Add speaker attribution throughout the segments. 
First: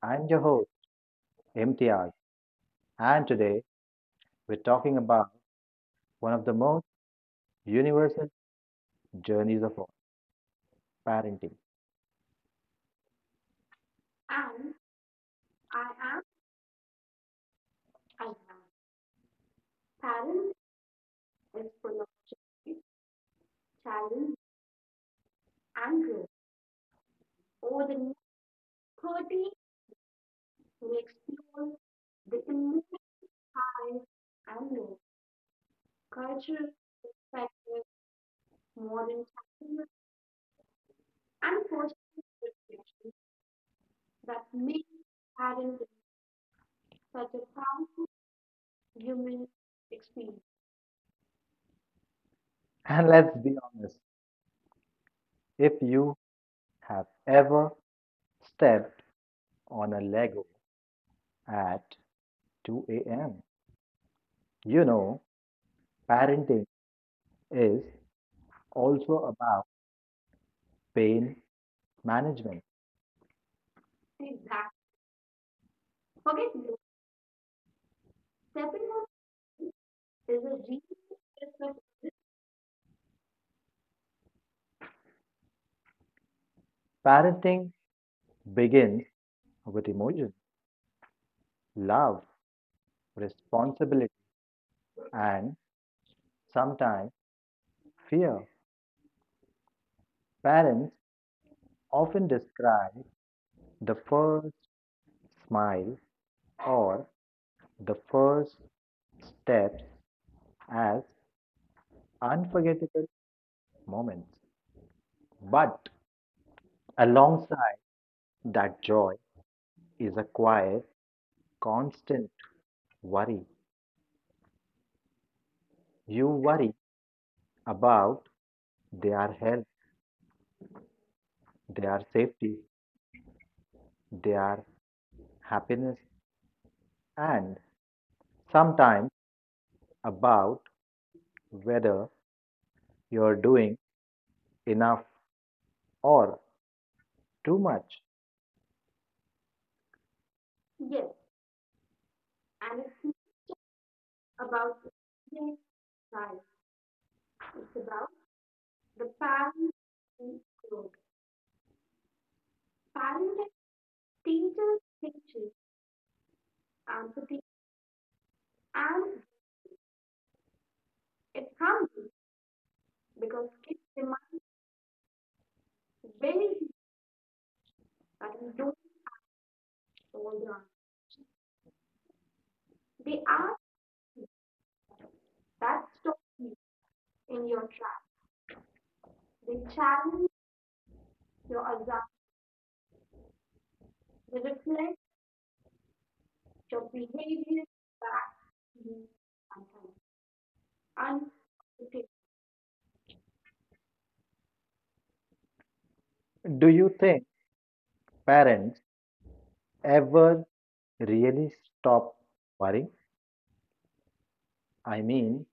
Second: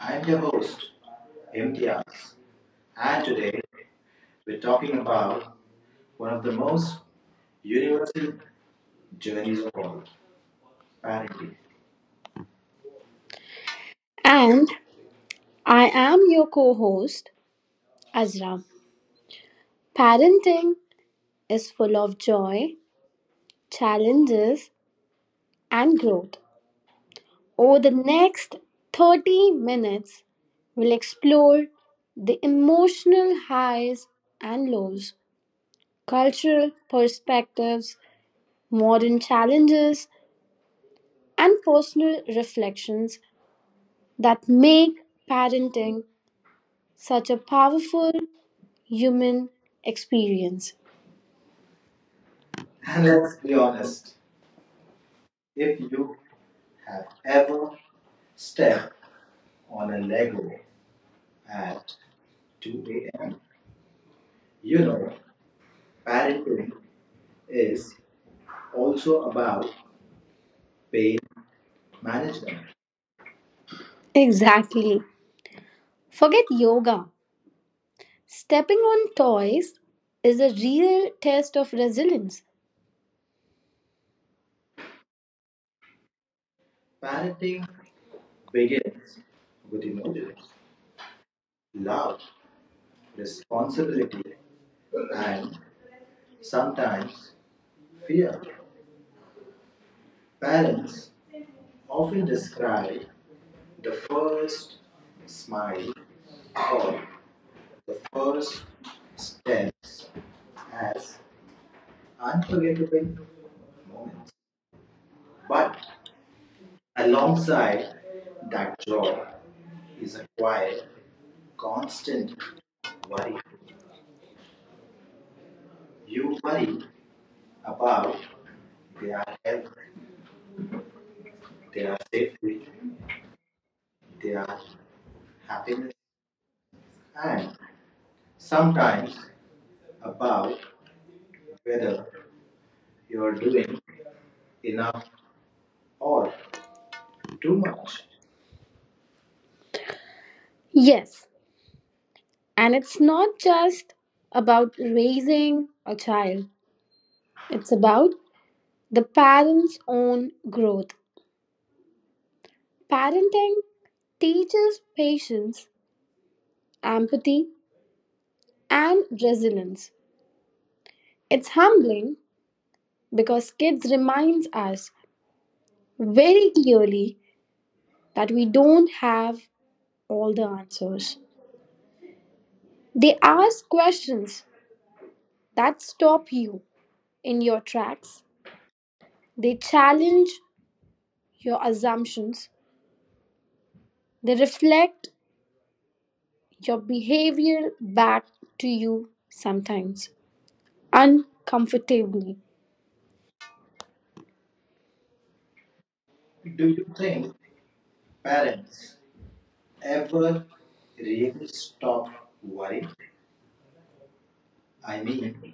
Speaker 1: I'm
Speaker 2: I'm
Speaker 1: your
Speaker 2: your host,
Speaker 1: host,
Speaker 2: Imtiaz,
Speaker 1: MTS, and
Speaker 2: and today we're
Speaker 1: we're
Speaker 2: talking
Speaker 1: talking
Speaker 2: about
Speaker 1: about one
Speaker 2: one
Speaker 1: of
Speaker 2: of
Speaker 1: the
Speaker 2: the most
Speaker 1: most
Speaker 2: universal
Speaker 1: universal
Speaker 2: journeys
Speaker 1: of
Speaker 2: of all
Speaker 1: all. Pa-
Speaker 2: parenting.
Speaker 1: And I am your co host, Azra.
Speaker 2: Balance
Speaker 1: Parenting
Speaker 2: is
Speaker 1: is full
Speaker 2: full of
Speaker 1: of joy,
Speaker 2: challenge
Speaker 1: challenges, and
Speaker 2: and growth.
Speaker 1: growth. Over
Speaker 2: Over
Speaker 1: the
Speaker 2: the next
Speaker 1: next 30 minutes, we'll
Speaker 2: we
Speaker 1: explore
Speaker 2: explore
Speaker 1: the
Speaker 2: the immense
Speaker 1: emotional
Speaker 2: highs
Speaker 1: highs and
Speaker 2: and lows
Speaker 1: lows, cultural perspectives,
Speaker 2: in
Speaker 1: modern
Speaker 2: modern time.
Speaker 1: challenges, and personal reflections that make
Speaker 2: Parents
Speaker 1: parenting such a powerful
Speaker 2: and human
Speaker 1: human experience. And
Speaker 2: And let's
Speaker 1: let's
Speaker 2: be
Speaker 1: be
Speaker 2: honest,
Speaker 1: honest,
Speaker 2: if you
Speaker 1: have
Speaker 2: have
Speaker 1: ever
Speaker 2: ever
Speaker 1: stepped
Speaker 2: stepped on
Speaker 1: on a
Speaker 2: a Lego
Speaker 1: Lego at
Speaker 2: at 2
Speaker 1: 2
Speaker 2: a.m.,
Speaker 1: a.m.? You
Speaker 2: you
Speaker 1: know,
Speaker 2: know parenting
Speaker 1: parenting
Speaker 2: is
Speaker 1: is
Speaker 2: also
Speaker 1: also
Speaker 2: about
Speaker 1: about pain
Speaker 2: pain
Speaker 1: management.
Speaker 2: management. Exactly.
Speaker 1: Exactly. Forget
Speaker 2: Forget this.
Speaker 1: yoga. Stepping on toys is a real test of resilience.
Speaker 2: Parenting
Speaker 1: Biggest
Speaker 2: begins with emotion,
Speaker 1: love,
Speaker 2: love, responsibility,
Speaker 1: respect,
Speaker 2: and
Speaker 1: and
Speaker 2: sometimes
Speaker 1: sometimes fear.
Speaker 2: fear.
Speaker 1: Parents
Speaker 2: Parents
Speaker 1: often
Speaker 2: often
Speaker 1: describe
Speaker 2: describe
Speaker 1: the
Speaker 2: the first
Speaker 1: first smile
Speaker 2: smile
Speaker 1: or
Speaker 2: or the first steps
Speaker 1: steps as
Speaker 2: as unforgettable
Speaker 1: unforgettable,
Speaker 2: moments.
Speaker 1: but
Speaker 2: But alongside
Speaker 1: alongside that
Speaker 2: that joy
Speaker 1: joy
Speaker 2: is
Speaker 1: is
Speaker 2: a quiet, constant
Speaker 1: change what
Speaker 2: worry. You
Speaker 1: you like
Speaker 2: worry
Speaker 1: about
Speaker 2: about their health,
Speaker 1: their
Speaker 2: their safety,
Speaker 1: activity
Speaker 2: their happiness,
Speaker 1: and
Speaker 2: and sometimes
Speaker 1: sometimes about
Speaker 2: about whether
Speaker 1: your
Speaker 2: you're doing
Speaker 1: enough
Speaker 2: enough or
Speaker 1: too
Speaker 2: too much.
Speaker 1: much.
Speaker 2: Yes,
Speaker 1: Yes, and
Speaker 2: and
Speaker 1: it's
Speaker 2: it's
Speaker 1: not just
Speaker 2: not
Speaker 1: about
Speaker 2: about the great
Speaker 1: raising a
Speaker 2: child.
Speaker 1: child, it's
Speaker 2: It's about
Speaker 1: about the
Speaker 2: the parent
Speaker 1: parent's own
Speaker 2: and
Speaker 1: growth.
Speaker 2: growth. Parenting
Speaker 1: Parenting teaches
Speaker 2: teaches patience,
Speaker 1: patience,
Speaker 2: empathy,
Speaker 1: empathy, and
Speaker 2: and
Speaker 1: resilience.
Speaker 2: It
Speaker 1: It's
Speaker 2: It's be
Speaker 1: humbling
Speaker 2: because
Speaker 1: because
Speaker 2: kids
Speaker 1: kids
Speaker 2: demand
Speaker 1: reminds us very
Speaker 2: very
Speaker 1: clearly that
Speaker 2: that
Speaker 1: we
Speaker 2: we don't
Speaker 1: don't have all the
Speaker 2: hold on.
Speaker 1: answers. They
Speaker 2: They ask
Speaker 1: ask questions that
Speaker 2: that
Speaker 1: stop
Speaker 2: speed
Speaker 1: you in
Speaker 2: in
Speaker 1: your
Speaker 2: your tracks.
Speaker 1: tracks. They
Speaker 2: They
Speaker 1: challenge
Speaker 2: challenge
Speaker 1: your
Speaker 2: your assumptions.
Speaker 1: assumptions. They
Speaker 2: They reflect
Speaker 1: reflect your
Speaker 2: your behavior
Speaker 1: behavior back
Speaker 2: back
Speaker 1: to you sometimes,
Speaker 2: and
Speaker 1: uncomfortably.
Speaker 2: do you think parents ever really stop
Speaker 1: Why
Speaker 2: worrying? I mean,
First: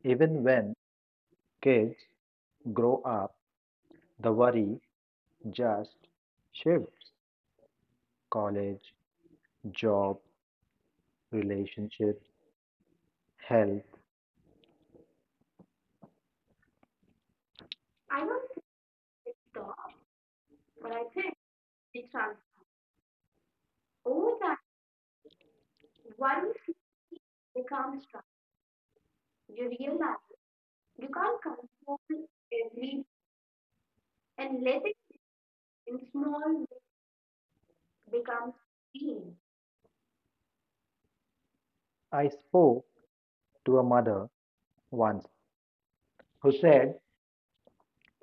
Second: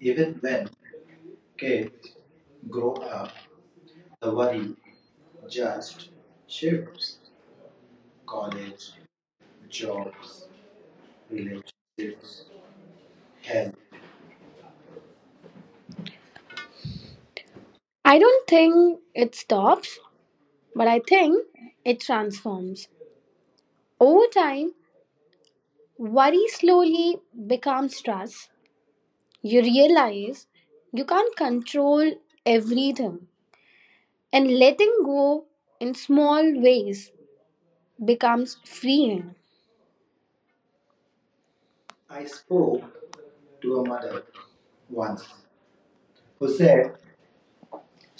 Speaker 1: even
Speaker 2: even when kids
Speaker 1: Kate
Speaker 2: grow
Speaker 1: could
Speaker 2: up, the worry just
Speaker 1: just
Speaker 2: shifts.
Speaker 1: shifts college,
Speaker 2: College,
Speaker 1: jobs,
Speaker 2: job, relationships,
Speaker 1: relationships, health,
Speaker 2: health.
Speaker 1: I
Speaker 2: I
Speaker 1: don't
Speaker 2: don't think,
Speaker 1: think it stops. But
Speaker 2: but
Speaker 1: I
Speaker 2: I think
Speaker 1: think it
Speaker 2: it's
Speaker 1: transforms. Over
Speaker 2: over time,
Speaker 1: time, worry
Speaker 2: one
Speaker 1: slowly becomes
Speaker 2: becomes strong,
Speaker 1: stress. You
Speaker 2: realizes
Speaker 1: realize you
Speaker 2: you
Speaker 1: can't
Speaker 2: can't control
Speaker 1: control
Speaker 2: everything,
Speaker 1: everything, and
Speaker 2: and let it
Speaker 1: letting go in
Speaker 2: in
Speaker 1: small
Speaker 2: small
Speaker 1: ways
Speaker 2: becomes
Speaker 1: becomes
Speaker 2: freeing.
Speaker 1: freeing.
Speaker 2: I spoke to a mother once
Speaker 1: Once, who
Speaker 2: who
Speaker 1: said
Speaker 2: said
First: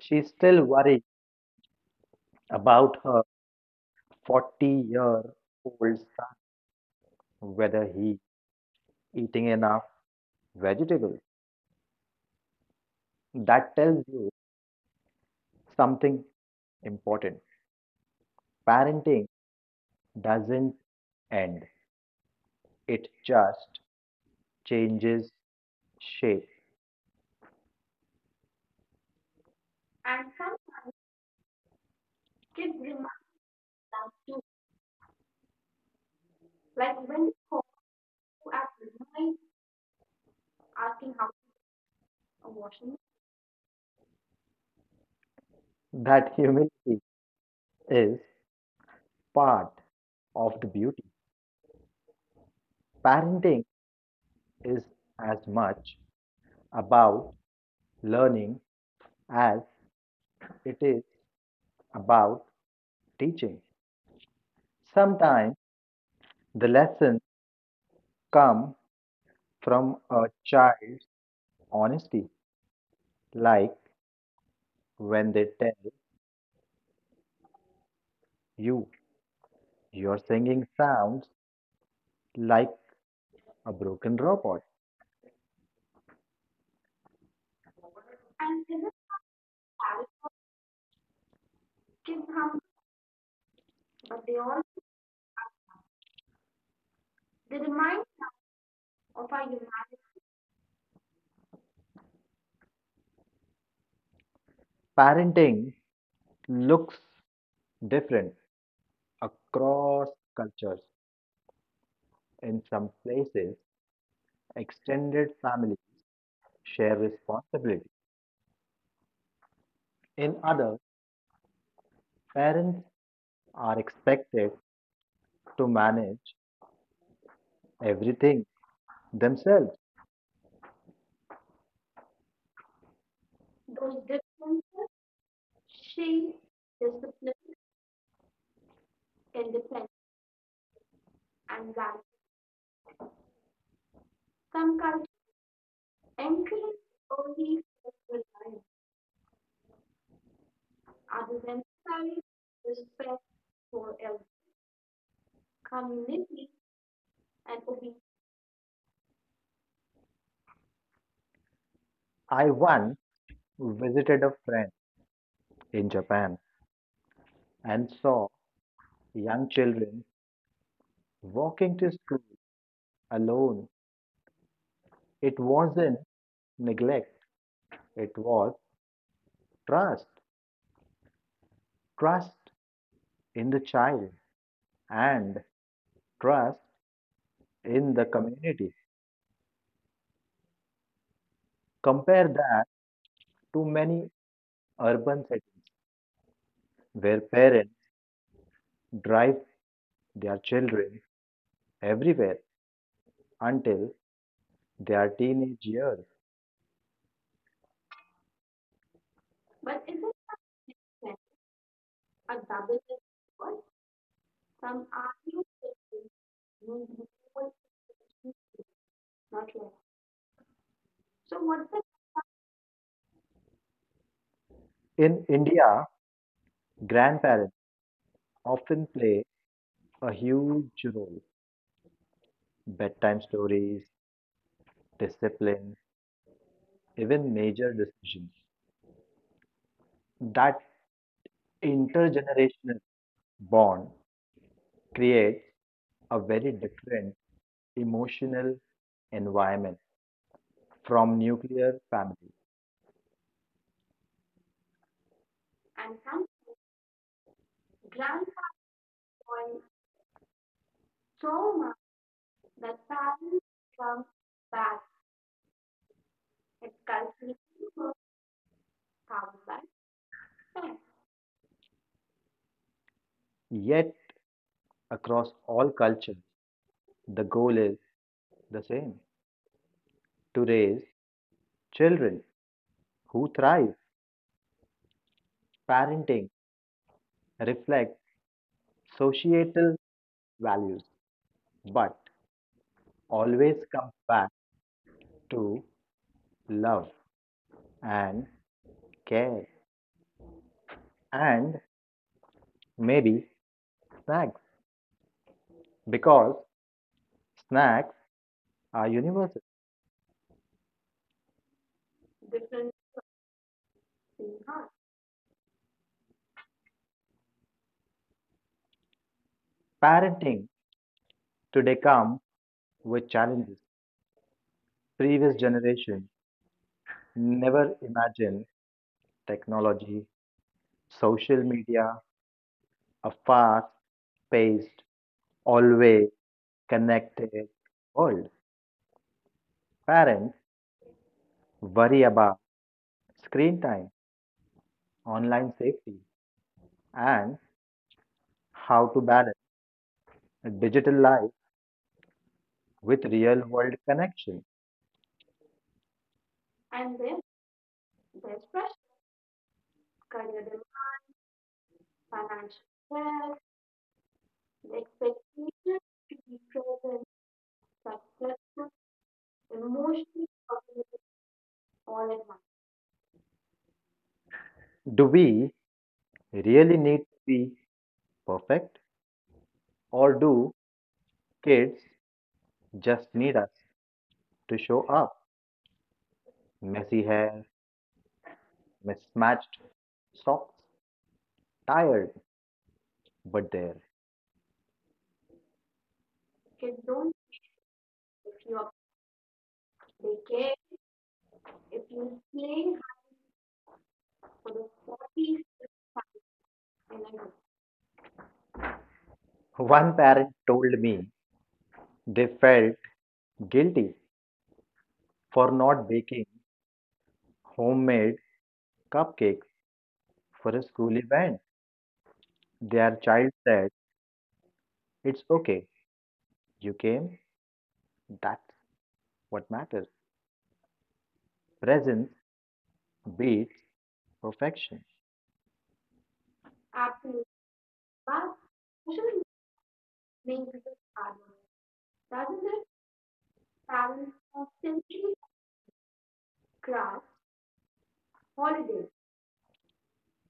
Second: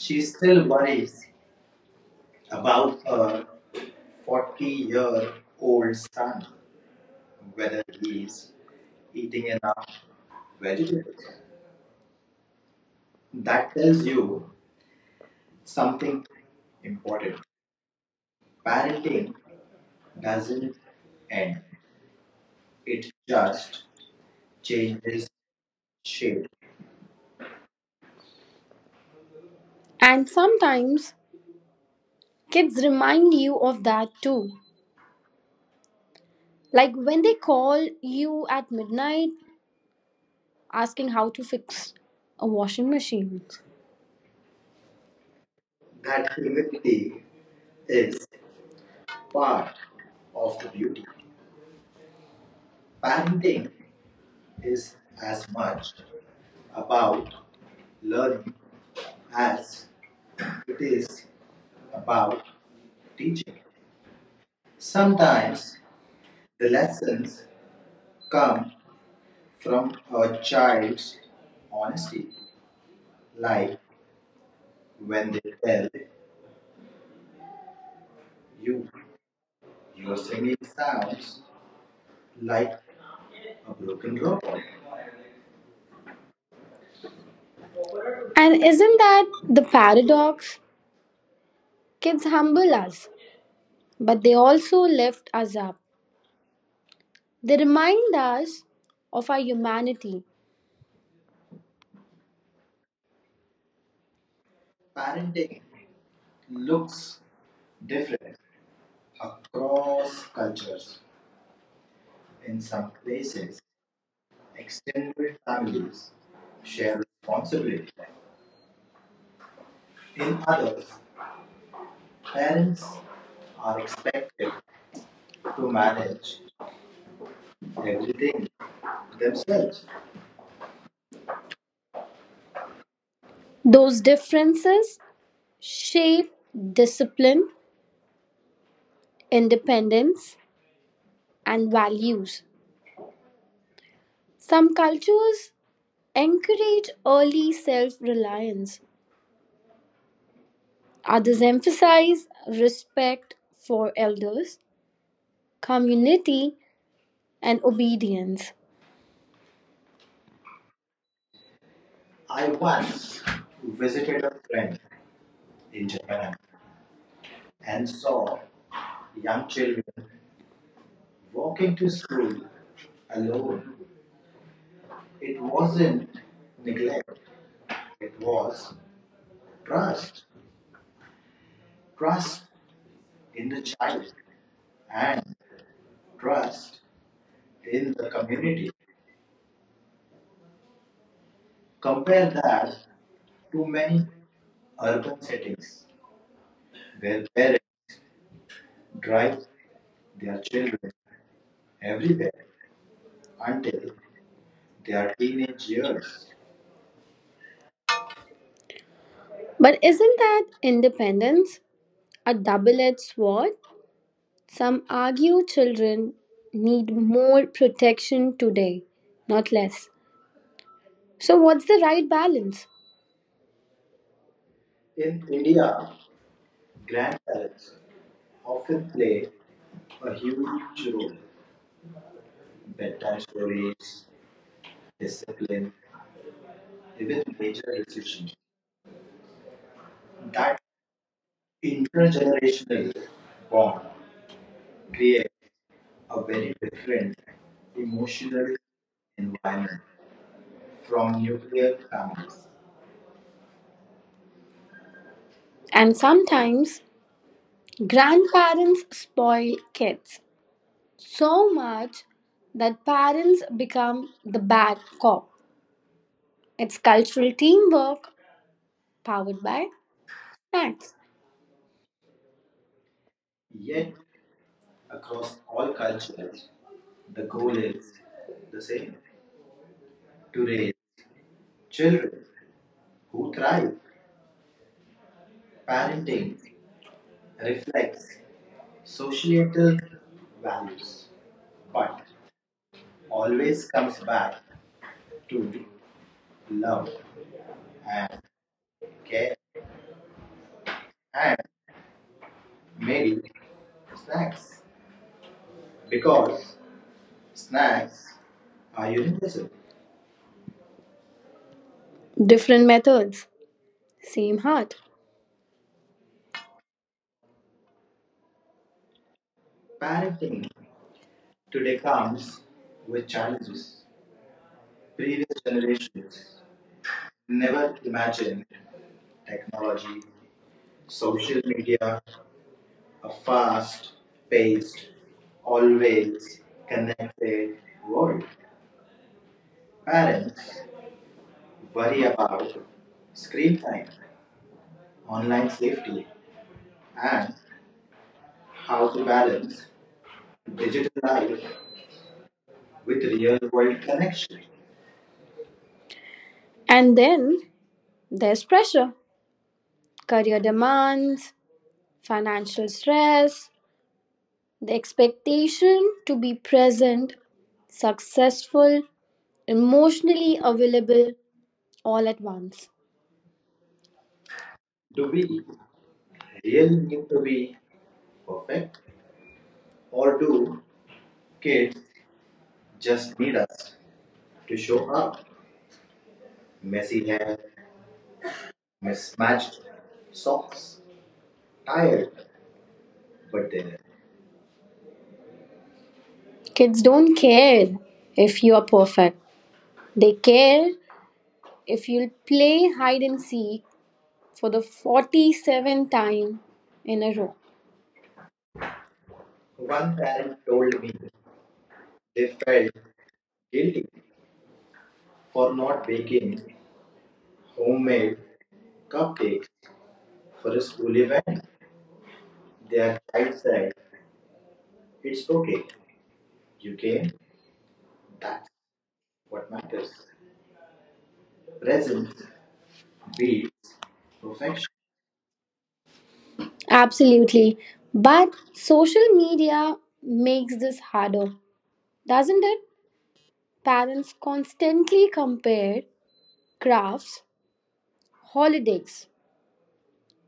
Speaker 2: she's still worried about her
Speaker 1: uh, for
Speaker 2: 40 year
Speaker 1: her old
Speaker 2: old son,
Speaker 1: son.
Speaker 2: whether he's
Speaker 1: Is it
Speaker 2: eating enough vegetables. That tells
Speaker 1: tells
Speaker 2: you
Speaker 1: you something,
Speaker 2: something important. Parenting doesn't
Speaker 1: and
Speaker 2: end,
Speaker 1: it
Speaker 2: it just
Speaker 1: change
Speaker 2: changes
Speaker 1: shape.
Speaker 2: shape.
Speaker 1: And
Speaker 2: And
Speaker 1: sometimes
Speaker 2: kids
Speaker 1: kids remind you of that
Speaker 2: love
Speaker 1: too. Like
Speaker 2: like
Speaker 1: when
Speaker 2: when
Speaker 1: they
Speaker 2: you
Speaker 1: call you
Speaker 2: at
Speaker 1: at midnight
Speaker 2: midnight
Speaker 1: asking
Speaker 2: asking
Speaker 1: how
Speaker 2: how
Speaker 1: to fix a
Speaker 2: I'm
Speaker 1: washing
Speaker 2: washing.
Speaker 1: machine.
Speaker 2: That
Speaker 1: That
Speaker 2: humility
Speaker 1: humility
Speaker 2: is
Speaker 1: is
Speaker 2: part
Speaker 1: part
Speaker 2: of
Speaker 1: of
Speaker 2: the
Speaker 1: the
Speaker 2: beauty.
Speaker 1: beauty.
Speaker 2: Parenting
Speaker 1: Parenting
Speaker 2: is
Speaker 1: is
Speaker 2: as
Speaker 1: much
Speaker 2: much about
Speaker 1: about
Speaker 2: learning
Speaker 1: love
Speaker 2: as
Speaker 1: as
Speaker 2: it
Speaker 1: it
Speaker 2: is
Speaker 1: is
Speaker 2: about
Speaker 1: about teaching.
Speaker 2: teaching. Sometimes
Speaker 1: Sometimes
Speaker 2: the lessons
Speaker 1: lessons come
Speaker 2: come from
Speaker 1: from
Speaker 2: a
Speaker 1: a
Speaker 2: child's
Speaker 1: child's honesty,
Speaker 2: honesty, like
Speaker 1: like when
Speaker 2: when they
Speaker 1: they
Speaker 2: tell
Speaker 1: tell
Speaker 2: you
Speaker 1: you are
Speaker 2: your
Speaker 1: singing
Speaker 2: singing sounds
Speaker 1: sounds like
Speaker 2: like a
Speaker 1: a
Speaker 2: broken
Speaker 1: broken robot.
Speaker 2: robot.
Speaker 1: And
Speaker 2: And isn't
Speaker 1: isn't that the paradox? Kids
Speaker 2: kids humble?
Speaker 1: humble us, but
Speaker 2: But
Speaker 1: they
Speaker 2: they all
Speaker 1: also lift us up. They
Speaker 2: they remind
Speaker 1: remind us of our humanity.
Speaker 2: parenting looks different across
Speaker 1: Across
Speaker 2: cultures.
Speaker 1: cultures and
Speaker 2: In some places, extended families
Speaker 1: families
Speaker 2: share
Speaker 1: share
Speaker 2: responsibility.
Speaker 1: responsibility.
Speaker 2: In
Speaker 1: In
Speaker 2: others,
Speaker 1: others, parents
Speaker 2: parents are
Speaker 1: are expected
Speaker 2: expected to
Speaker 1: to
Speaker 2: manage
Speaker 1: manage their
Speaker 2: everything themselves.
Speaker 1: those differences shape discipline, independence, and values. Some cultures encourage early self reliance, others emphasize respect for elders, community, and obedience.
Speaker 2: I once visited a friend
Speaker 1: Friend
Speaker 2: in Japan and saw
Speaker 1: saw a young
Speaker 2: young
Speaker 1: child
Speaker 2: children walking
Speaker 1: walking
Speaker 2: to
Speaker 1: to
Speaker 2: school
Speaker 1: school.
Speaker 2: alone. It
Speaker 1: It
Speaker 2: wasn't
Speaker 1: wasn't
Speaker 2: neglect, it was
Speaker 1: trust,
Speaker 2: trust. Trust
Speaker 1: trust in
Speaker 2: in the child
Speaker 1: and
Speaker 2: and
Speaker 1: trust
Speaker 2: trust in the
Speaker 1: community
Speaker 2: community. Compare
Speaker 1: compared
Speaker 2: that
Speaker 1: that
Speaker 2: to
Speaker 1: to many
Speaker 2: many
Speaker 1: other
Speaker 2: urban settings
Speaker 1: settings.
Speaker 2: where parents drive their children
Speaker 1: There
Speaker 2: everywhere
Speaker 1: are
Speaker 2: until their teenage years.
Speaker 1: years. But
Speaker 2: But
Speaker 1: isn't that independence a
Speaker 2: a
Speaker 1: double
Speaker 2: double
Speaker 1: edged sword?
Speaker 2: word,
Speaker 1: Some
Speaker 2: some
Speaker 1: argue
Speaker 2: are
Speaker 1: children need
Speaker 2: used.
Speaker 1: more protection today, not less. So,
Speaker 2: So
Speaker 1: what's
Speaker 2: what
Speaker 1: the right balance?
Speaker 2: the in India,
Speaker 1: India
Speaker 2: grandparents often
Speaker 1: often
Speaker 2: play
Speaker 1: play a
Speaker 2: a
Speaker 1: huge
Speaker 2: huge
Speaker 1: role
Speaker 2: role. Bedtime stories, discipline,
Speaker 1: in
Speaker 2: even major
Speaker 1: education.
Speaker 2: decisions. That intergenerational
Speaker 1: Intergenerational
Speaker 2: bond
Speaker 1: create
Speaker 2: creates a very
Speaker 1: a different
Speaker 2: different
Speaker 1: emotionally
Speaker 2: emotional environment from
Speaker 1: from their
Speaker 2: nuclear families.
Speaker 1: parents. And sometimes grandparents spoil
Speaker 2: When
Speaker 1: kids so
Speaker 2: trauma,
Speaker 1: much that parents
Speaker 2: parents bounce
Speaker 1: become the bad
Speaker 2: back
Speaker 1: cop.
Speaker 2: and
Speaker 1: It's cultural
Speaker 2: culturally
Speaker 1: teamwork
Speaker 2: comes
Speaker 1: powered
Speaker 2: back.
Speaker 1: by
Speaker 2: Then,
Speaker 1: snacks. Yet,
Speaker 2: yet, across
Speaker 1: across
Speaker 2: all
Speaker 1: all
Speaker 2: cultures,
Speaker 1: cultures, the
Speaker 2: the
Speaker 1: goal
Speaker 2: goal is
Speaker 1: is the
Speaker 2: the
Speaker 1: same
Speaker 2: same
Speaker 1: to
Speaker 2: to
Speaker 1: raise
Speaker 2: raise
Speaker 1: children
Speaker 2: children
Speaker 1: who
Speaker 2: who
Speaker 1: thrive.
Speaker 2: thrive. Parenting
Speaker 1: Parenting
Speaker 2: reflects
Speaker 1: reflects societal
Speaker 2: societal values,
Speaker 1: values,
Speaker 2: but
Speaker 1: but
Speaker 2: always
Speaker 1: always. This
Speaker 2: comes
Speaker 1: comes
Speaker 2: back to
Speaker 1: to love,
Speaker 2: love and
Speaker 1: care,
Speaker 2: care
Speaker 1: and
Speaker 2: and
Speaker 1: make
Speaker 2: maybe snacks
Speaker 1: snacks. Because
Speaker 2: because snacks
Speaker 1: snacks
Speaker 2: are
Speaker 1: are
Speaker 2: universal.
Speaker 1: universal. Different methods, same heart. Parents
Speaker 2: Parenting today comes
Speaker 1: with
Speaker 2: with challenges.
Speaker 1: three
Speaker 2: Previous generation
Speaker 1: generations
Speaker 2: never
Speaker 1: imagine
Speaker 2: imagined
Speaker 1: tech
Speaker 2: technology,
Speaker 1: so
Speaker 2: social
Speaker 1: a
Speaker 2: media, a fast-paced,
Speaker 1: fast-paced, always
Speaker 2: always connected
Speaker 1: connected world.
Speaker 2: world.
Speaker 1: Parents
Speaker 2: Parents worry about
Speaker 1: about screen
Speaker 2: screen
Speaker 1: time,
Speaker 2: time,
Speaker 1: online
Speaker 2: online safety,
Speaker 1: safety, and
Speaker 2: and how
Speaker 1: how
Speaker 2: to
Speaker 1: to
Speaker 2: balance
Speaker 1: balance
Speaker 2: a digital life
Speaker 1: life with
Speaker 2: with
Speaker 1: real
Speaker 2: real world
Speaker 1: world connection.
Speaker 2: connection.
Speaker 1: And
Speaker 2: And they
Speaker 1: then there's
Speaker 2: express
Speaker 1: pressure, career
Speaker 2: career development,
Speaker 1: demands,
Speaker 2: financial
Speaker 1: financial
Speaker 2: wealth,
Speaker 1: stress,
Speaker 2: the
Speaker 1: the
Speaker 2: expectations,
Speaker 1: expectation to be present,
Speaker 2: success,
Speaker 1: successful,
Speaker 2: emotion,
Speaker 1: emotionally available all
Speaker 2: all
Speaker 1: at
Speaker 2: at once.
Speaker 1: once.
Speaker 2: Do we really need to
Speaker 1: To
Speaker 2: be
Speaker 1: be
Speaker 2: perfect or
Speaker 1: or
Speaker 2: do
Speaker 1: do kids
Speaker 2: kids just need
Speaker 1: need
Speaker 2: us
Speaker 1: us to
Speaker 2: to show
Speaker 1: show
Speaker 2: up?
Speaker 1: up messy,
Speaker 2: Messy hair, mismatched
Speaker 1: mismatched
Speaker 2: socks,
Speaker 1: socks, tired,
Speaker 2: tired, but
Speaker 1: but they
Speaker 2: there.
Speaker 1: never. Kids don't care if you are perfect,
Speaker 2: They
Speaker 1: they
Speaker 2: care
Speaker 1: care
Speaker 2: if
Speaker 1: if you'll
Speaker 2: you play
Speaker 1: play
Speaker 2: hard
Speaker 1: hide and seek for
Speaker 2: for
Speaker 1: the
Speaker 2: the 40s.
Speaker 1: 47th time in a row.
Speaker 2: One parent told
Speaker 1: Told me
Speaker 2: me they felt guilty for
Speaker 1: for
Speaker 2: not baking
Speaker 1: making
Speaker 2: homemade
Speaker 1: homemade cup
Speaker 2: cupcakes for
Speaker 1: for a
Speaker 2: a school
Speaker 1: school event.
Speaker 2: event. Their child said, it's
Speaker 1: It
Speaker 2: okay, you
Speaker 1: UK
Speaker 2: came. That's what matters.
Speaker 1: matters.
Speaker 2: Presence beats
Speaker 1: Beats perfection.
Speaker 2: perfection. At
Speaker 1: Absolutely. But social
Speaker 2: social
Speaker 1: media
Speaker 2: media
Speaker 1: makes this
Speaker 2: are
Speaker 1: harder,
Speaker 2: doesn't
Speaker 1: doesn't it?
Speaker 2: it? Parents
Speaker 1: Parents
Speaker 2: constantly
Speaker 1: constantly compare
Speaker 2: grab
Speaker 1: crafts,
Speaker 2: holidays,
Speaker 1: holidays,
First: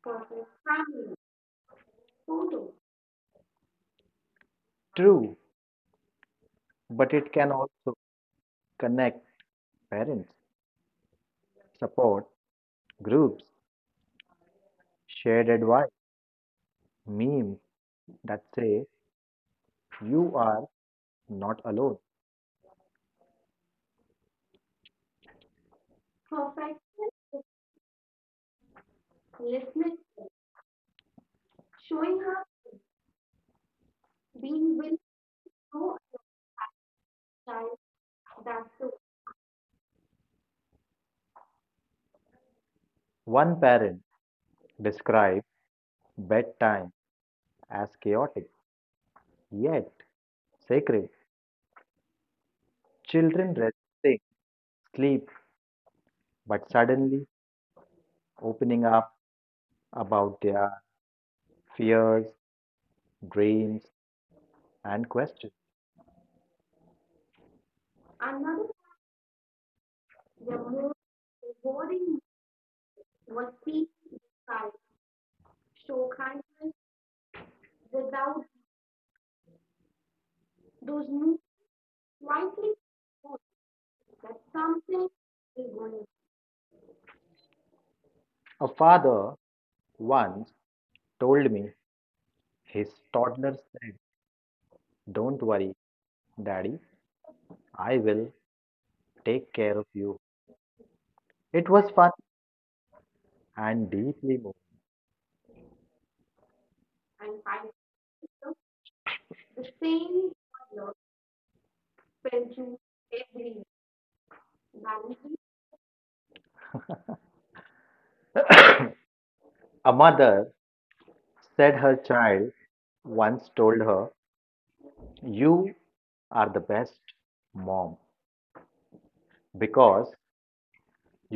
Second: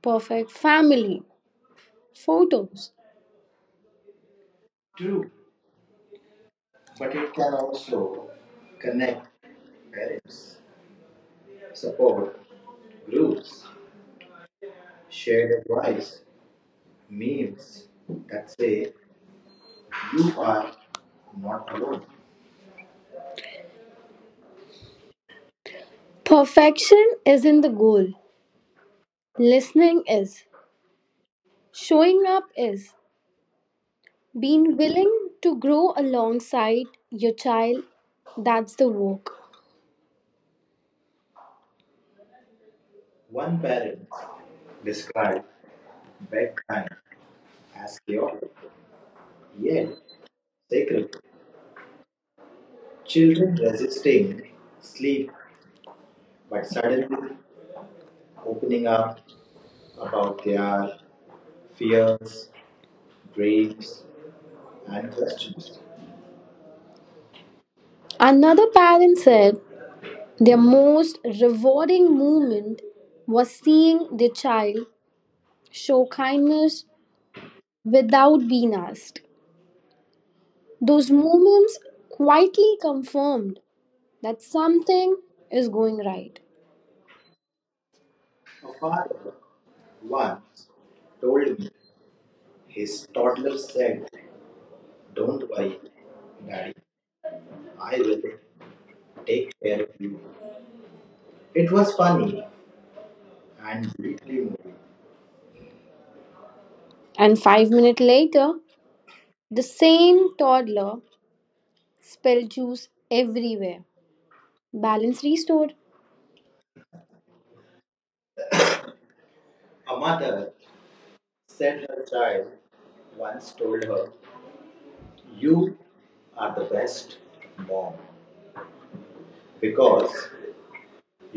Speaker 2: perfect
Speaker 1: perfect
Speaker 2: family,
Speaker 1: family,
Speaker 2: photos.
Speaker 1: photos. True,
Speaker 2: True, but
Speaker 1: but it
Speaker 2: it can
Speaker 1: can
Speaker 2: also
Speaker 1: also
Speaker 2: connect
Speaker 1: connect
Speaker 2: parents,
Speaker 1: parents,
Speaker 2: support
Speaker 1: support
Speaker 2: groups,
Speaker 1: groups,
Speaker 2: shared
Speaker 1: shared
Speaker 2: advice,
Speaker 1: advice.
Speaker 2: memes that
Speaker 1: That
Speaker 2: say,
Speaker 1: say you
Speaker 2: you are
Speaker 1: are
Speaker 2: not alone. Perfect
Speaker 1: perfection isn't the goal.
Speaker 2: listening,
Speaker 1: Listening is.
Speaker 2: showing
Speaker 1: Showing up
Speaker 2: her
Speaker 1: is.
Speaker 2: we
Speaker 1: Being
Speaker 2: will
Speaker 1: willing to grow
Speaker 2: show
Speaker 1: alongside your
Speaker 2: a child
Speaker 1: child,
Speaker 2: that
Speaker 1: that's the
Speaker 2: too.
Speaker 1: work. One
Speaker 2: One parent described bedtime as chaotic
Speaker 1: yet
Speaker 2: yet sacred.
Speaker 1: sacred.
Speaker 2: Children
Speaker 1: Children
Speaker 2: resting,
Speaker 1: resisting
Speaker 2: sleep,
Speaker 1: sleep but
Speaker 2: but
Speaker 1: suddenly
Speaker 2: suddenly opening
Speaker 1: opening
Speaker 2: up
Speaker 1: up
Speaker 2: about
Speaker 1: about
Speaker 2: their
Speaker 1: their
Speaker 2: fears,
Speaker 1: fears,
Speaker 2: dreams,
Speaker 1: dreams,
Speaker 2: and
Speaker 1: and
Speaker 2: questions.
Speaker 1: questions. Another
Speaker 2: Another
Speaker 1: parent said their most rewarding
Speaker 2: rewarding
Speaker 1: moment was
Speaker 2: was
Speaker 1: seeing their
Speaker 2: child
Speaker 1: child show
Speaker 2: show kind
Speaker 1: kindness
Speaker 2: without
Speaker 1: without being asked. Those
Speaker 2: those new
Speaker 1: moments
Speaker 2: quietly
Speaker 1: quietly confirmed that
Speaker 2: something
Speaker 1: something
Speaker 2: is
Speaker 1: is going
Speaker 2: going.
Speaker 1: right.
Speaker 2: A father once told
Speaker 1: Told
Speaker 2: me his
Speaker 1: his toddler
Speaker 2: toddlers,
Speaker 1: said,
Speaker 2: don't
Speaker 1: "Don't
Speaker 2: worry,
Speaker 1: worry,
Speaker 2: daddy,
Speaker 1: I
Speaker 2: I
Speaker 1: will
Speaker 2: will
Speaker 1: take
Speaker 2: take care
Speaker 1: care
Speaker 2: of
Speaker 1: of you."
Speaker 2: you. It
Speaker 1: It
Speaker 2: was
Speaker 1: was
Speaker 2: fun
Speaker 1: funny and
Speaker 2: and deeply moving.
Speaker 1: moving. And 5 minutes later, the same toddler spilled juice everywhere. Balance restored.
Speaker 2: A mother said her child once told her, you
Speaker 1: You
Speaker 2: are
Speaker 1: are
Speaker 2: the
Speaker 1: the
Speaker 2: best
Speaker 1: best mom
Speaker 2: mom because
Speaker 1: because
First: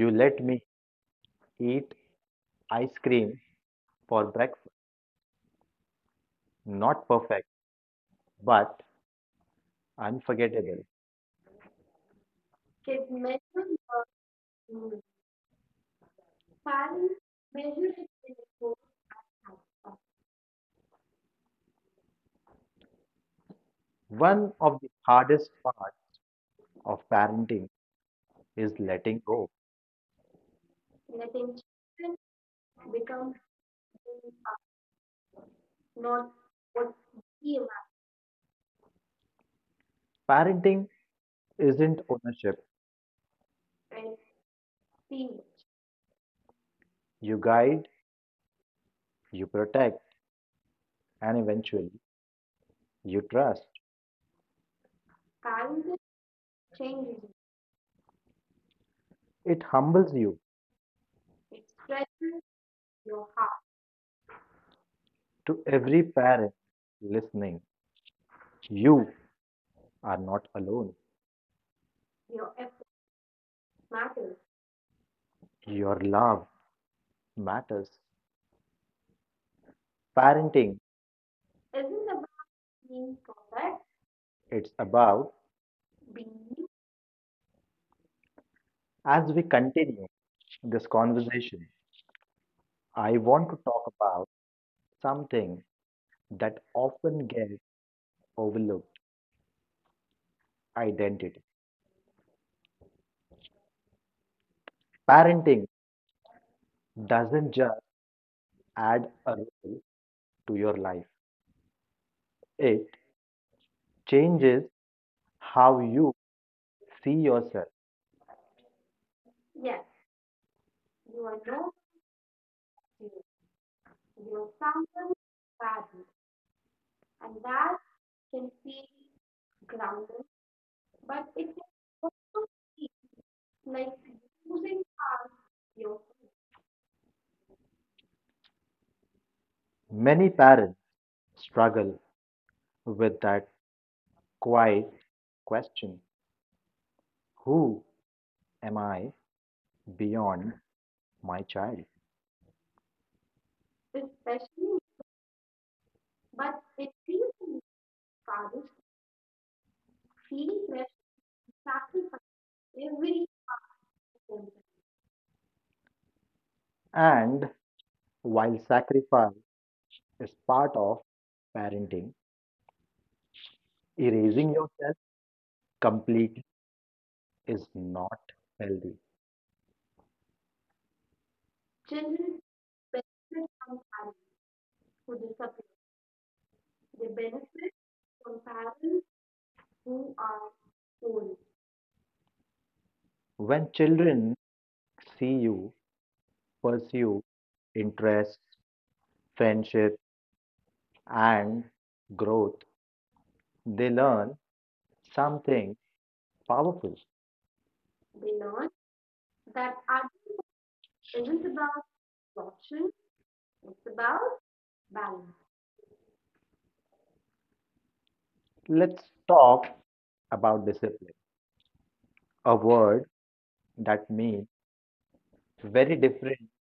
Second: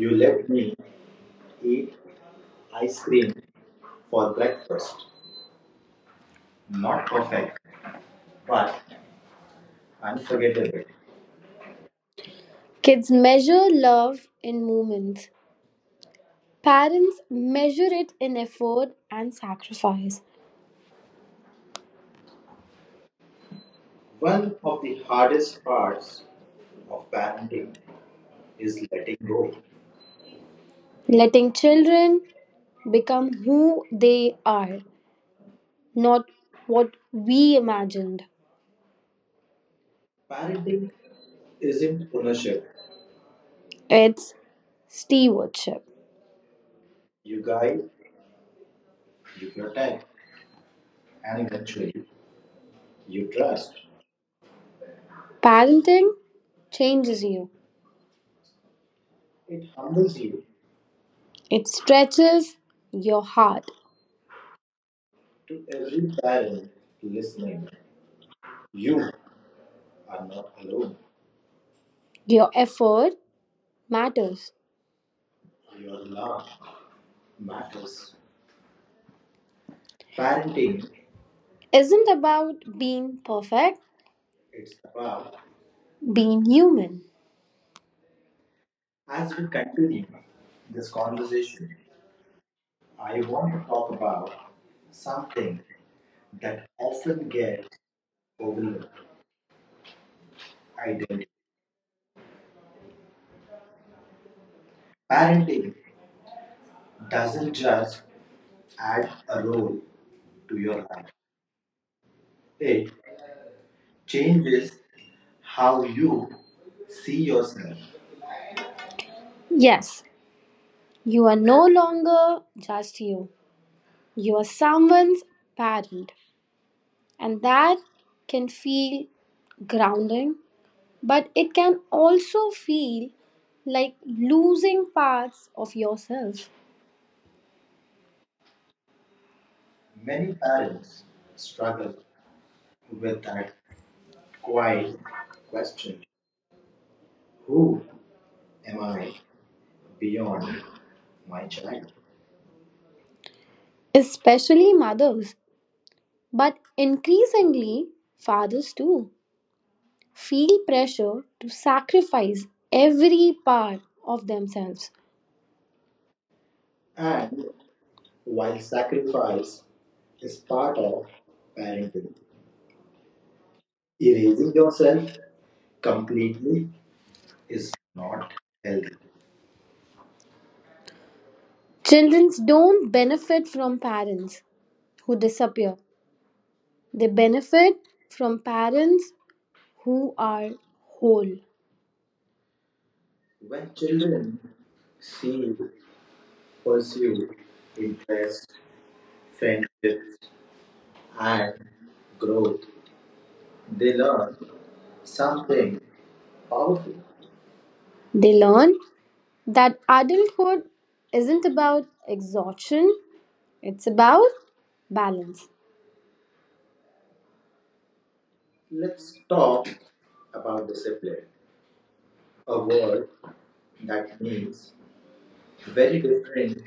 Speaker 1: you
Speaker 2: let
Speaker 1: let
Speaker 2: me
Speaker 1: me
Speaker 2: eat
Speaker 1: eat
Speaker 2: ice
Speaker 1: ice cream
Speaker 2: cream for
Speaker 1: for
Speaker 2: breakfast.
Speaker 1: breakfast. Not
Speaker 2: Not perfect,
Speaker 1: perfect, but
Speaker 2: but
Speaker 1: unforgettable.
Speaker 2: unforgettable.
Speaker 1: Kids measure love in moments. Parents measure it in effort and sacrifice. One
Speaker 2: One
Speaker 1: of
Speaker 2: of the
Speaker 1: the
Speaker 2: hardest
Speaker 1: hardest
Speaker 2: parts
Speaker 1: parts
Speaker 2: of parenting
Speaker 1: is
Speaker 2: is
Speaker 1: letting
Speaker 2: letting
Speaker 1: go.
Speaker 2: go.
Speaker 1: Letting children become
Speaker 2: Becomes
Speaker 1: who they are, not
Speaker 2: not what
Speaker 1: what we
Speaker 2: we imagine.
Speaker 1: imagined.
Speaker 2: Parenting isn't
Speaker 1: Ownership,
Speaker 2: ownership.
Speaker 1: it's stewardship.
Speaker 2: You guide, you protect, and eventually
Speaker 1: Actually,
Speaker 2: you
Speaker 1: you
Speaker 2: trust.
Speaker 1: trust.
Speaker 2: Parenting
Speaker 1: Parenting changes
Speaker 2: changes
Speaker 1: you,
Speaker 2: it humbles you
Speaker 1: it stretches your
Speaker 2: your heart.
Speaker 1: heart.
Speaker 2: To
Speaker 1: To
Speaker 2: every
Speaker 1: every
Speaker 2: parent
Speaker 1: parent
Speaker 2: listening.
Speaker 1: listening, you
Speaker 2: You are
Speaker 1: are
Speaker 2: not
Speaker 1: not
Speaker 2: alone.
Speaker 1: alone. Your
Speaker 2: Your effort
Speaker 1: effort
Speaker 2: matters.
Speaker 1: matters.
Speaker 2: Your love matters. Parenting,
Speaker 1: Parenting
Speaker 2: it isn't
Speaker 1: isn't
Speaker 2: about
Speaker 1: about
Speaker 2: being
Speaker 1: being perfect,
Speaker 2: perfect. It's about
Speaker 1: being human.
Speaker 2: as we continue this conversation,
Speaker 1: Conversation,
Speaker 2: I
Speaker 1: I
Speaker 2: want
Speaker 1: want
Speaker 2: to
Speaker 1: to talk
Speaker 2: talk about
Speaker 1: about something
Speaker 2: something that
Speaker 1: that
Speaker 2: often
Speaker 1: often
Speaker 2: gets
Speaker 1: gets
Speaker 2: overlooked identity. Parenting
Speaker 1: parenting
Speaker 2: doesn't just
Speaker 1: just
Speaker 2: add a
Speaker 1: a
Speaker 2: role
Speaker 1: role to
Speaker 2: to your life, it
Speaker 1: it
Speaker 2: changes
Speaker 1: changes
Speaker 2: how
Speaker 1: how
Speaker 2: you
Speaker 1: you
Speaker 2: see
Speaker 1: see
Speaker 2: yourself.
Speaker 1: yourself. Yes, you are no longer just you. You are
Speaker 2: You know,
Speaker 1: someone's
Speaker 2: bad,
Speaker 1: parent,
Speaker 2: and
Speaker 1: and
Speaker 2: that
Speaker 1: that can
Speaker 2: can feel
Speaker 1: feel
Speaker 2: grounded,
Speaker 1: grounding,
Speaker 2: but
Speaker 1: but
Speaker 2: it
Speaker 1: it can
Speaker 2: can also
Speaker 1: also
Speaker 2: feel
Speaker 1: feel
Speaker 2: like
Speaker 1: like
Speaker 2: losing
Speaker 1: losing
Speaker 2: part
Speaker 1: parts of
Speaker 2: yourself.
Speaker 1: yourself.
Speaker 2: Many parents struggle with that quiet
Speaker 1: Quite
Speaker 2: question
Speaker 1: who
Speaker 2: who am
Speaker 1: am
Speaker 2: I?
Speaker 1: I
Speaker 2: Beyond
Speaker 1: beyond
Speaker 2: my
Speaker 1: my
Speaker 2: child.
Speaker 1: child? Especially mothers, but
Speaker 2: But it seems that
Speaker 1: increasingly
Speaker 2: fathers
Speaker 1: fathers too,
Speaker 2: feel
Speaker 1: feel
Speaker 2: pressure
Speaker 1: pressure to
Speaker 2: to sacrifice
Speaker 1: sacrifice
Speaker 2: everything
Speaker 1: every part of
Speaker 2: for themselves.
Speaker 1: themselves. And
Speaker 2: And while
Speaker 1: while
Speaker 2: sacrifice
Speaker 1: sacrifice
Speaker 2: is
Speaker 1: is
Speaker 2: part
Speaker 1: part
Speaker 2: of
Speaker 1: of
Speaker 2: parenting,
Speaker 1: parenting,
Speaker 2: erasing
Speaker 1: erasing
Speaker 2: yourself
Speaker 1: yourself
Speaker 2: completely
Speaker 1: completely
Speaker 2: is
Speaker 1: is
Speaker 2: not
Speaker 1: not healthy.
Speaker 2: healthy.
Speaker 1: Children
Speaker 2: Children
Speaker 1: don't benefit from
Speaker 2: are
Speaker 1: parents who
Speaker 2: who become
Speaker 1: disappear they benefit from
Speaker 2: parents
Speaker 1: parents
Speaker 2: who
Speaker 1: who
Speaker 2: are
Speaker 1: are whole.
Speaker 2: old. When children see you pursue
Speaker 1: Pursue interest,
Speaker 2: interests, friendship,
Speaker 1: faith, and
Speaker 2: and growth,
Speaker 1: growth.
Speaker 2: they
Speaker 1: They learn
Speaker 2: learn something
Speaker 1: something
Speaker 2: powerful.
Speaker 1: powerful. They learn
Speaker 2: That
Speaker 1: that
Speaker 2: art
Speaker 1: adulthood isn't
Speaker 2: isn't about
Speaker 1: about
Speaker 2: option,
Speaker 1: exhaustion,
Speaker 2: it's
Speaker 1: it's about
Speaker 2: about balance.
Speaker 1: balance.
Speaker 2: Let's talk about discipline, a word that
Speaker 1: Discipline
Speaker 2: means
Speaker 1: means
Speaker 2: very
Speaker 1: very
Speaker 2: different
Speaker 1: different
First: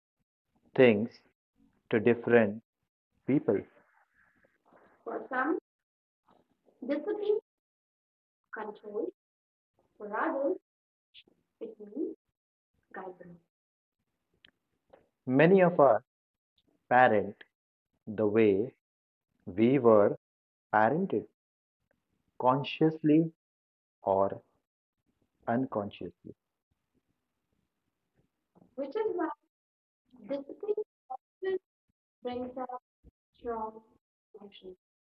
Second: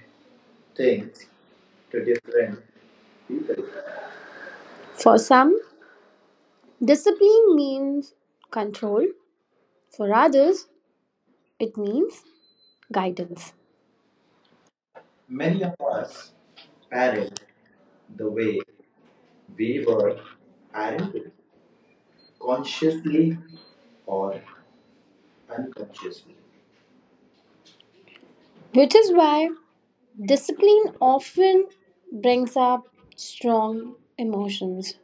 Speaker 2: things
Speaker 1: things
Speaker 2: to
Speaker 1: to
Speaker 2: different people.
Speaker 1: people. For
Speaker 2: For some,
Speaker 1: some,
Speaker 2: discipline is
Speaker 1: discipline means control.
Speaker 2: control, for
Speaker 1: For
Speaker 2: others,
Speaker 1: others,
Speaker 2: it
Speaker 1: it
Speaker 2: means
Speaker 1: means guidance.
Speaker 2: many of us parent the
Speaker 1: They
Speaker 2: way we were
Speaker 1: waver
Speaker 2: parented,
Speaker 1: and
Speaker 2: consciously
Speaker 1: consciously or
Speaker 2: or unconsciously.
Speaker 1: unconsciously.
Speaker 2: Which
Speaker 1: Which
Speaker 2: is
Speaker 1: is
Speaker 2: why
Speaker 1: why
Speaker 2: discipline
Speaker 1: discipline often
Speaker 2: brings
Speaker 1: brings
Speaker 2: us
Speaker 1: up
Speaker 2: strong
Speaker 1: strong emotions.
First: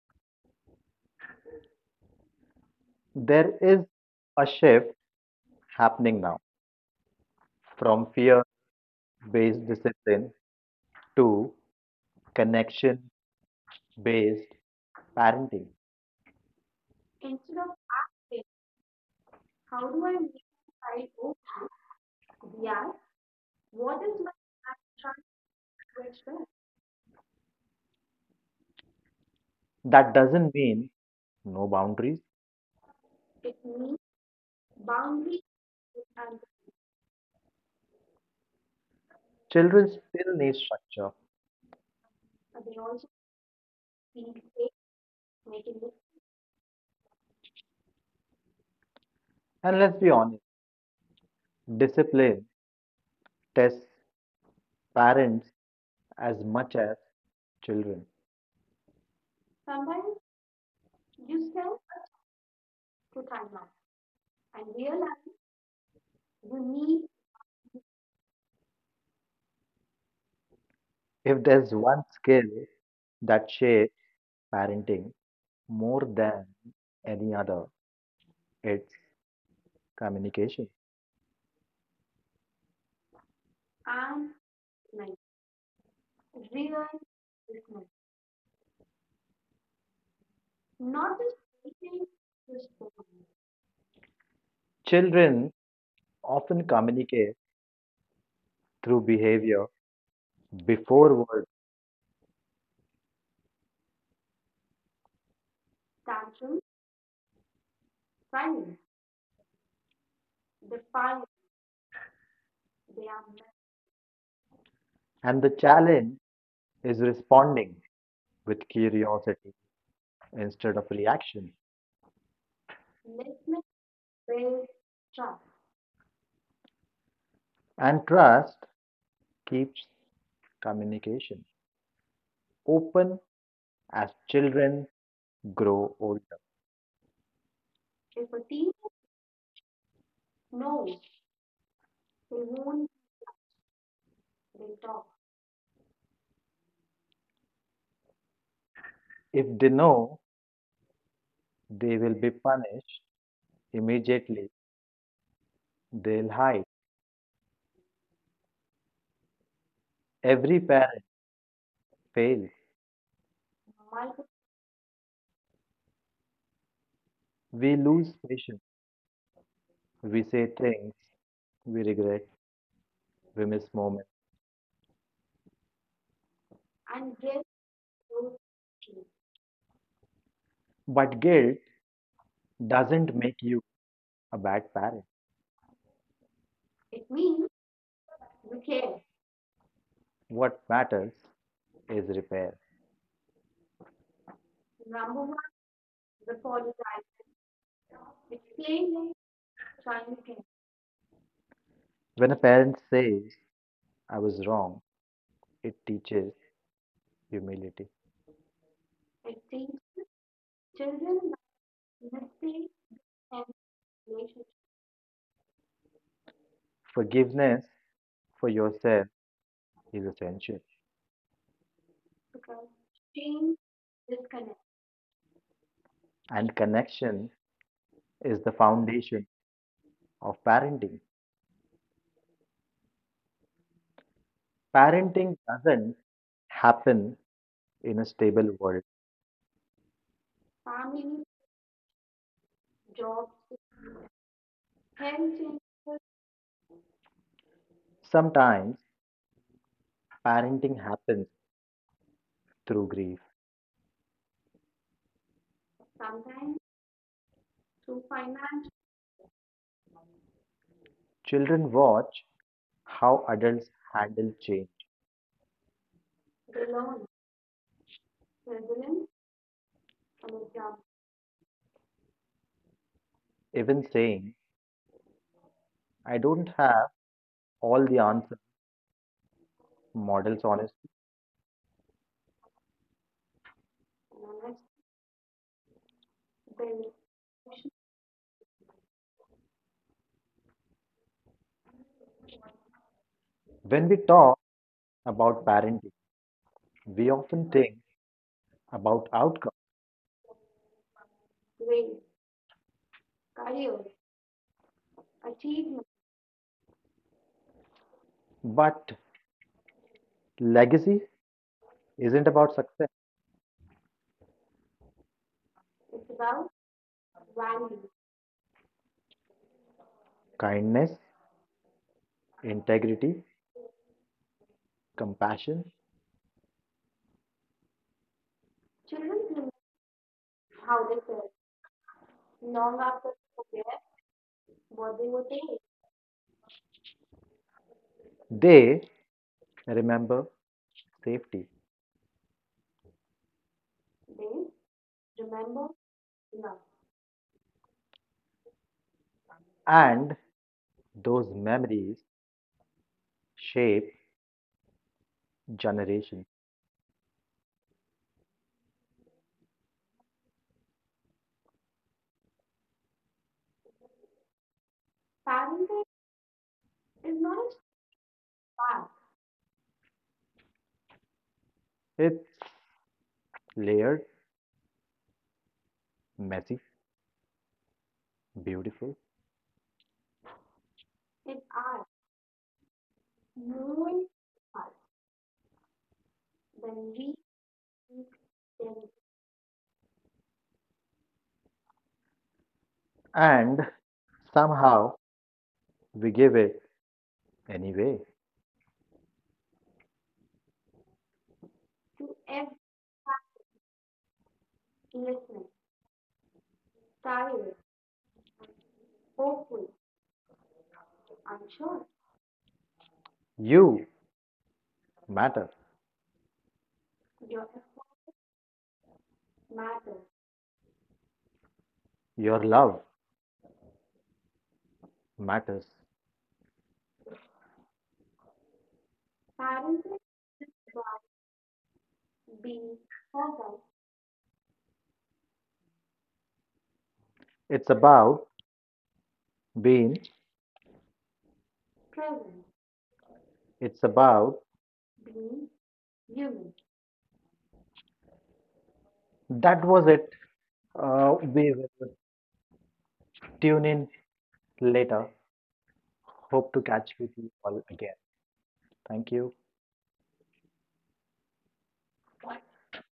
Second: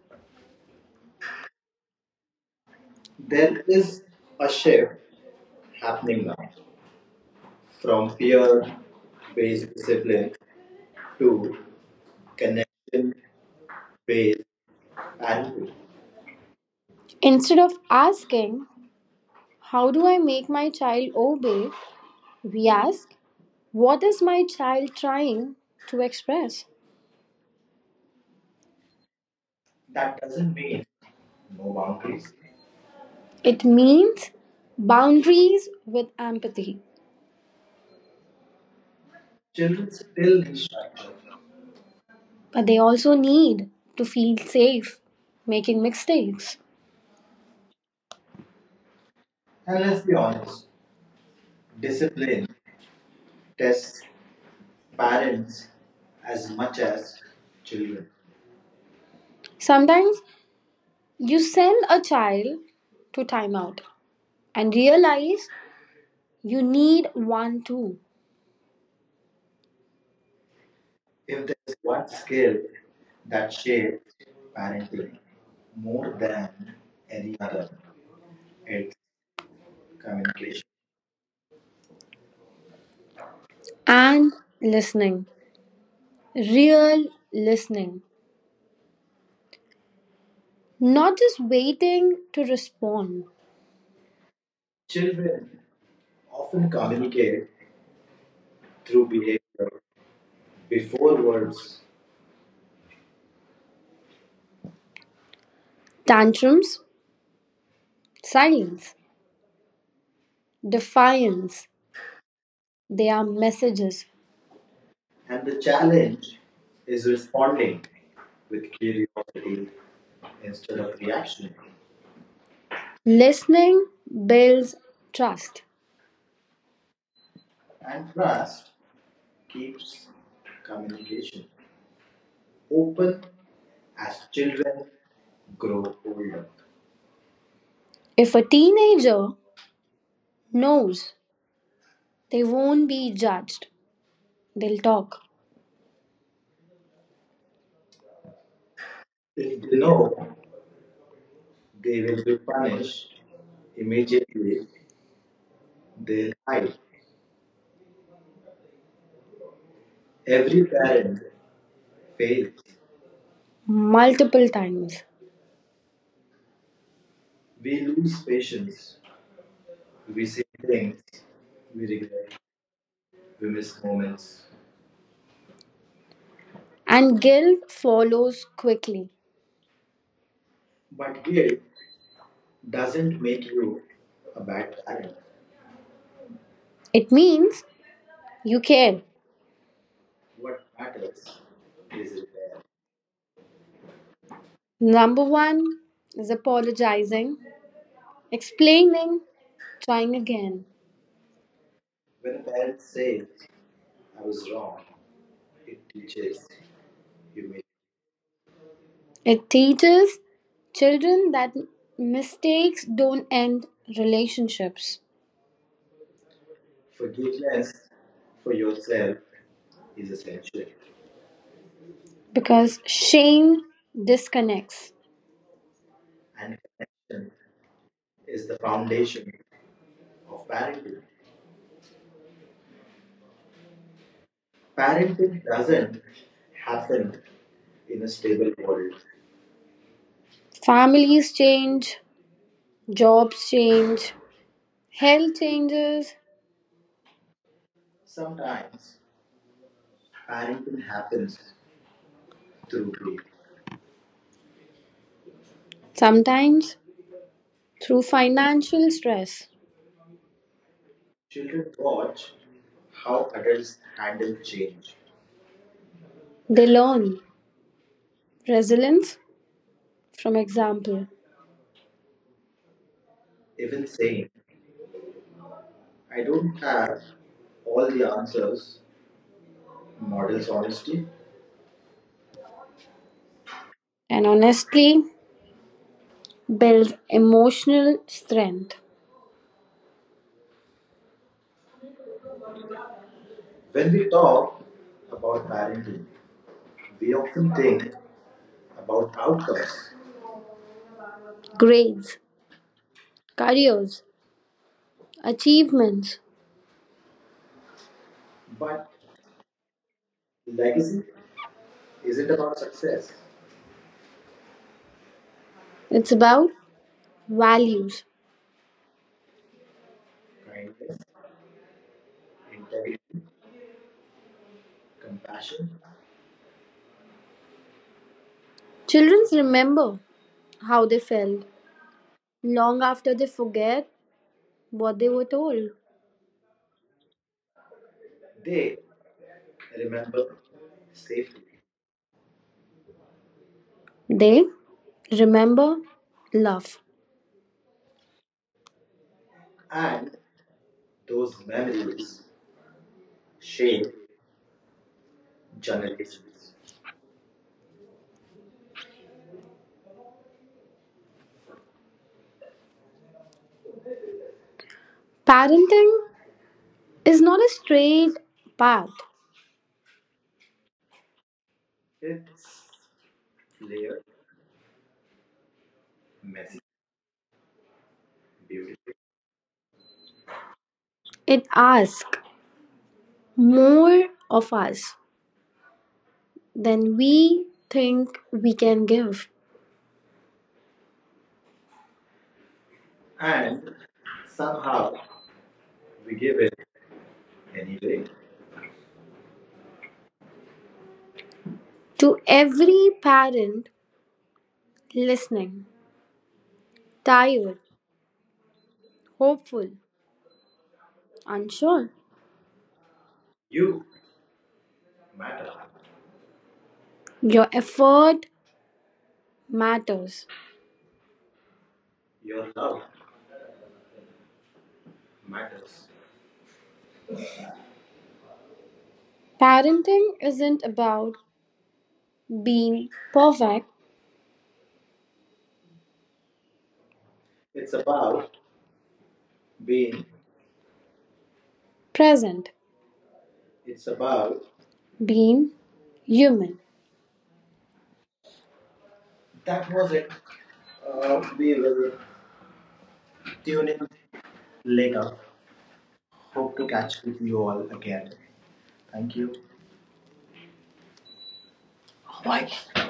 Speaker 2: there
Speaker 1: There
Speaker 2: is
Speaker 1: is
Speaker 2: a
Speaker 1: a
Speaker 2: shift
Speaker 1: shift
Speaker 2: happening now. From
Speaker 1: from
Speaker 2: fear
Speaker 1: fear
Speaker 2: based
Speaker 1: based
Speaker 2: discipline
Speaker 1: discipline
Speaker 2: to
Speaker 1: to
Speaker 2: connection
Speaker 1: connection based
Speaker 2: based parenting.
Speaker 1: and instead of asking,
Speaker 2: How
Speaker 1: "How do
Speaker 2: do I
Speaker 1: I
Speaker 2: make
Speaker 1: make my
Speaker 2: side
Speaker 1: child obey?" We
Speaker 2: yes,
Speaker 1: ask,
Speaker 2: what
Speaker 1: "What
Speaker 2: is
Speaker 1: is
Speaker 2: my
Speaker 1: my child
Speaker 2: child
Speaker 1: trying to
Speaker 2: strength?
Speaker 1: express?"
Speaker 2: That doesn't mean no boundaries. It's
Speaker 1: It means
Speaker 2: boundaries
Speaker 1: boundaries with
Speaker 2: and
Speaker 1: empathy.
Speaker 2: children still need structure.
Speaker 1: But they also need to feel safe making mistakes.
Speaker 2: And let's be
Speaker 1: Be
Speaker 2: honest,
Speaker 1: honest,
Speaker 2: discipline tests
Speaker 1: test
Speaker 2: parents
Speaker 1: parents
Speaker 2: as
Speaker 1: as
Speaker 2: much
Speaker 1: much
Speaker 2: as
Speaker 1: as
Speaker 2: children.
Speaker 1: children.
Speaker 2: Sometimes
Speaker 1: Sometimes you
Speaker 2: you self
Speaker 1: send a child
Speaker 2: to
Speaker 1: to
Speaker 2: time out
Speaker 1: timeout
Speaker 2: and
Speaker 1: and
Speaker 2: realize
Speaker 1: realize
Speaker 2: you
Speaker 1: you
Speaker 2: need
Speaker 1: need one too.
Speaker 2: if there's one skill
Speaker 1: Care
Speaker 2: that shapes parenting, more than any other, it's communication.
Speaker 1: and listening. Real listening. Not
Speaker 2: Not just
Speaker 1: just waiting to respond.
Speaker 2: children often communicate through behavior before words,
Speaker 1: Tantrums,
Speaker 2: fine,
Speaker 1: silence,
Speaker 2: fine.
Speaker 1: defiance. They are messages.
Speaker 2: And the challenge is responding with curiosity instead of reaction.
Speaker 1: Listening
Speaker 2: Praise,
Speaker 1: builds
Speaker 2: trust.
Speaker 1: trust.
Speaker 2: And trust keeps communication
Speaker 1: Open,
Speaker 2: open as
Speaker 1: as children
Speaker 2: children
Speaker 1: grow
Speaker 2: grow older.
Speaker 1: older.
Speaker 2: If
Speaker 1: If a
Speaker 2: a teacher
Speaker 1: teenager
Speaker 2: knows
Speaker 1: knows
Speaker 2: they
Speaker 1: they won't
Speaker 2: won't
Speaker 1: be judged, they'll talk.
Speaker 2: if they
Speaker 1: No,
Speaker 2: know they
Speaker 1: they
Speaker 2: will be
Speaker 1: will
Speaker 2: punished
Speaker 1: punish
Speaker 2: immediately,
Speaker 1: immediately.
Speaker 2: they'll
Speaker 1: They
Speaker 2: hide.
Speaker 1: lie.
Speaker 2: Every
Speaker 1: Every
Speaker 2: parent
Speaker 1: parent
Speaker 2: fails.
Speaker 1: fails. Multiple times.
Speaker 2: We
Speaker 1: We
Speaker 2: lose
Speaker 1: lose
Speaker 2: patience.
Speaker 1: patience
Speaker 2: We
Speaker 1: with
Speaker 2: say things
Speaker 1: things,
Speaker 2: we regret. We miss
Speaker 1: think
Speaker 2: moments.
Speaker 1: moments. And guilt follows quickly.
Speaker 2: But guilt
Speaker 1: Guilt
Speaker 2: doesn't
Speaker 1: doesn't
Speaker 2: make
Speaker 1: make
Speaker 2: you
Speaker 1: you
Speaker 2: a
Speaker 1: a
Speaker 2: bad parent.
Speaker 1: parent. It
Speaker 2: Means
Speaker 1: means you
Speaker 2: we care.
Speaker 1: care.
Speaker 2: What matters is repair. Number
Speaker 1: Number
Speaker 2: one,
Speaker 1: one is
Speaker 2: apologize.
Speaker 1: apologizing,
Speaker 2: Explain
Speaker 1: explaining, trying
Speaker 2: Chinese
Speaker 1: again.
Speaker 2: when a parent says, I was wrong, it teaches humility.
Speaker 1: It teaches children
Speaker 2: Children
Speaker 1: that
Speaker 2: mistake
Speaker 1: mistakes don't end relationships. Forgive
Speaker 2: forgiveness
Speaker 1: less
Speaker 2: for
Speaker 1: for
Speaker 2: yourself
Speaker 1: yourself
Speaker 2: is essential,
Speaker 1: because
Speaker 2: things
Speaker 1: shame disconnects.
Speaker 2: and
Speaker 1: And
Speaker 2: connection
Speaker 1: connection
Speaker 2: is
Speaker 1: is
Speaker 2: the
Speaker 1: the
Speaker 2: foundation
Speaker 1: foundation
Speaker 2: of
Speaker 1: of
Speaker 2: parenting.
Speaker 1: parenting.
Speaker 2: Parenting
Speaker 1: Parenting
Speaker 2: doesn't
Speaker 1: doesn't
Speaker 2: happen
Speaker 1: happen
Speaker 2: in a
Speaker 1: in a
Speaker 2: stable
Speaker 1: stable
Speaker 2: world.
Speaker 1: world. Families change, jobs change, health changes,
Speaker 2: Sometimes parenting happens
Speaker 1: happens
Speaker 2: through
Speaker 1: through
Speaker 2: grief.
Speaker 1: play, sometimes through financial stress.
Speaker 2: Children
Speaker 1: Children
Speaker 2: watch
Speaker 1: watch
Speaker 2: how
Speaker 1: how
Speaker 2: adults
Speaker 1: adults
Speaker 2: handle
Speaker 1: handle
Speaker 2: change.
Speaker 1: change, they learn resilience from example.
Speaker 2: Even
Speaker 1: Saying,
Speaker 2: saying, I
Speaker 1: "I
Speaker 2: don't
Speaker 1: don't
Speaker 2: have
Speaker 1: have
Speaker 2: all the
Speaker 1: the
Speaker 2: answers,
Speaker 1: answers,"
Speaker 2: models
Speaker 1: models
Speaker 2: honesty.
Speaker 1: honesty. And honestly builds emotional strength.
Speaker 2: When we talk
Speaker 1: Talk
Speaker 2: about parenting,
Speaker 1: parenting.
Speaker 2: we
Speaker 1: We
Speaker 2: often
Speaker 1: often
Speaker 2: think
Speaker 1: think
Speaker 2: about
Speaker 1: about
Speaker 2: outcomes,
Speaker 1: outcomes, grades, careers, achievements.
Speaker 2: but
Speaker 1: But
Speaker 2: legacy isn't about success,
Speaker 1: success.
Speaker 2: it's
Speaker 1: It's about
Speaker 2: about values.
Speaker 1: values.
Speaker 2: Kindness, integrity, compassion.
Speaker 1: Children remember how
Speaker 2: How they
Speaker 1: they
Speaker 2: felt
Speaker 1: felt
Speaker 2: long
Speaker 1: long
Speaker 2: after
Speaker 1: after they
Speaker 2: they forget
Speaker 1: forget
Speaker 2: what
Speaker 1: what
Speaker 2: they
Speaker 1: they
Speaker 2: were
Speaker 1: were
Speaker 2: thinking.
Speaker 1: told.
Speaker 2: They remember safety,
Speaker 1: They remember love,
Speaker 2: and those memories
Speaker 1: values, shame,
Speaker 2: shape generations. Parents
Speaker 1: parenting
Speaker 2: is
Speaker 1: is not a
Speaker 2: not
Speaker 1: straight
Speaker 2: a bad.
Speaker 1: path,
Speaker 2: It's layered, messy, beautiful,
Speaker 1: it asks more of us than we think we can give.
Speaker 2: and somehow
Speaker 1: Somehow,
Speaker 2: we give it anyway.
Speaker 1: anyway. To every parent
Speaker 2: Less
Speaker 1: listening,
Speaker 2: tired,
Speaker 1: tired,
Speaker 2: hopeful,
Speaker 1: hopeful,
Speaker 2: unsure.
Speaker 1: unsure,
Speaker 2: You matter.
Speaker 1: your effort
Speaker 2: Matter.
Speaker 1: matters.
Speaker 2: Your love matters.
Speaker 1: Parenting isn't about being perfect,
Speaker 2: It's about being.
Speaker 1: present,
Speaker 2: It's about.
Speaker 1: being
Speaker 2: You.
Speaker 1: human.
Speaker 2: That was it. We
Speaker 1: We
Speaker 2: will
Speaker 1: will
Speaker 2: tune in later.
Speaker 1: later
Speaker 2: Hope to catch
Speaker 1: catch with
Speaker 2: you
Speaker 1: you
Speaker 2: all
Speaker 1: all
Speaker 2: again.
Speaker 1: again.
Speaker 2: Thank
Speaker 1: Thank
Speaker 2: you.
Speaker 1: you. Oh my God.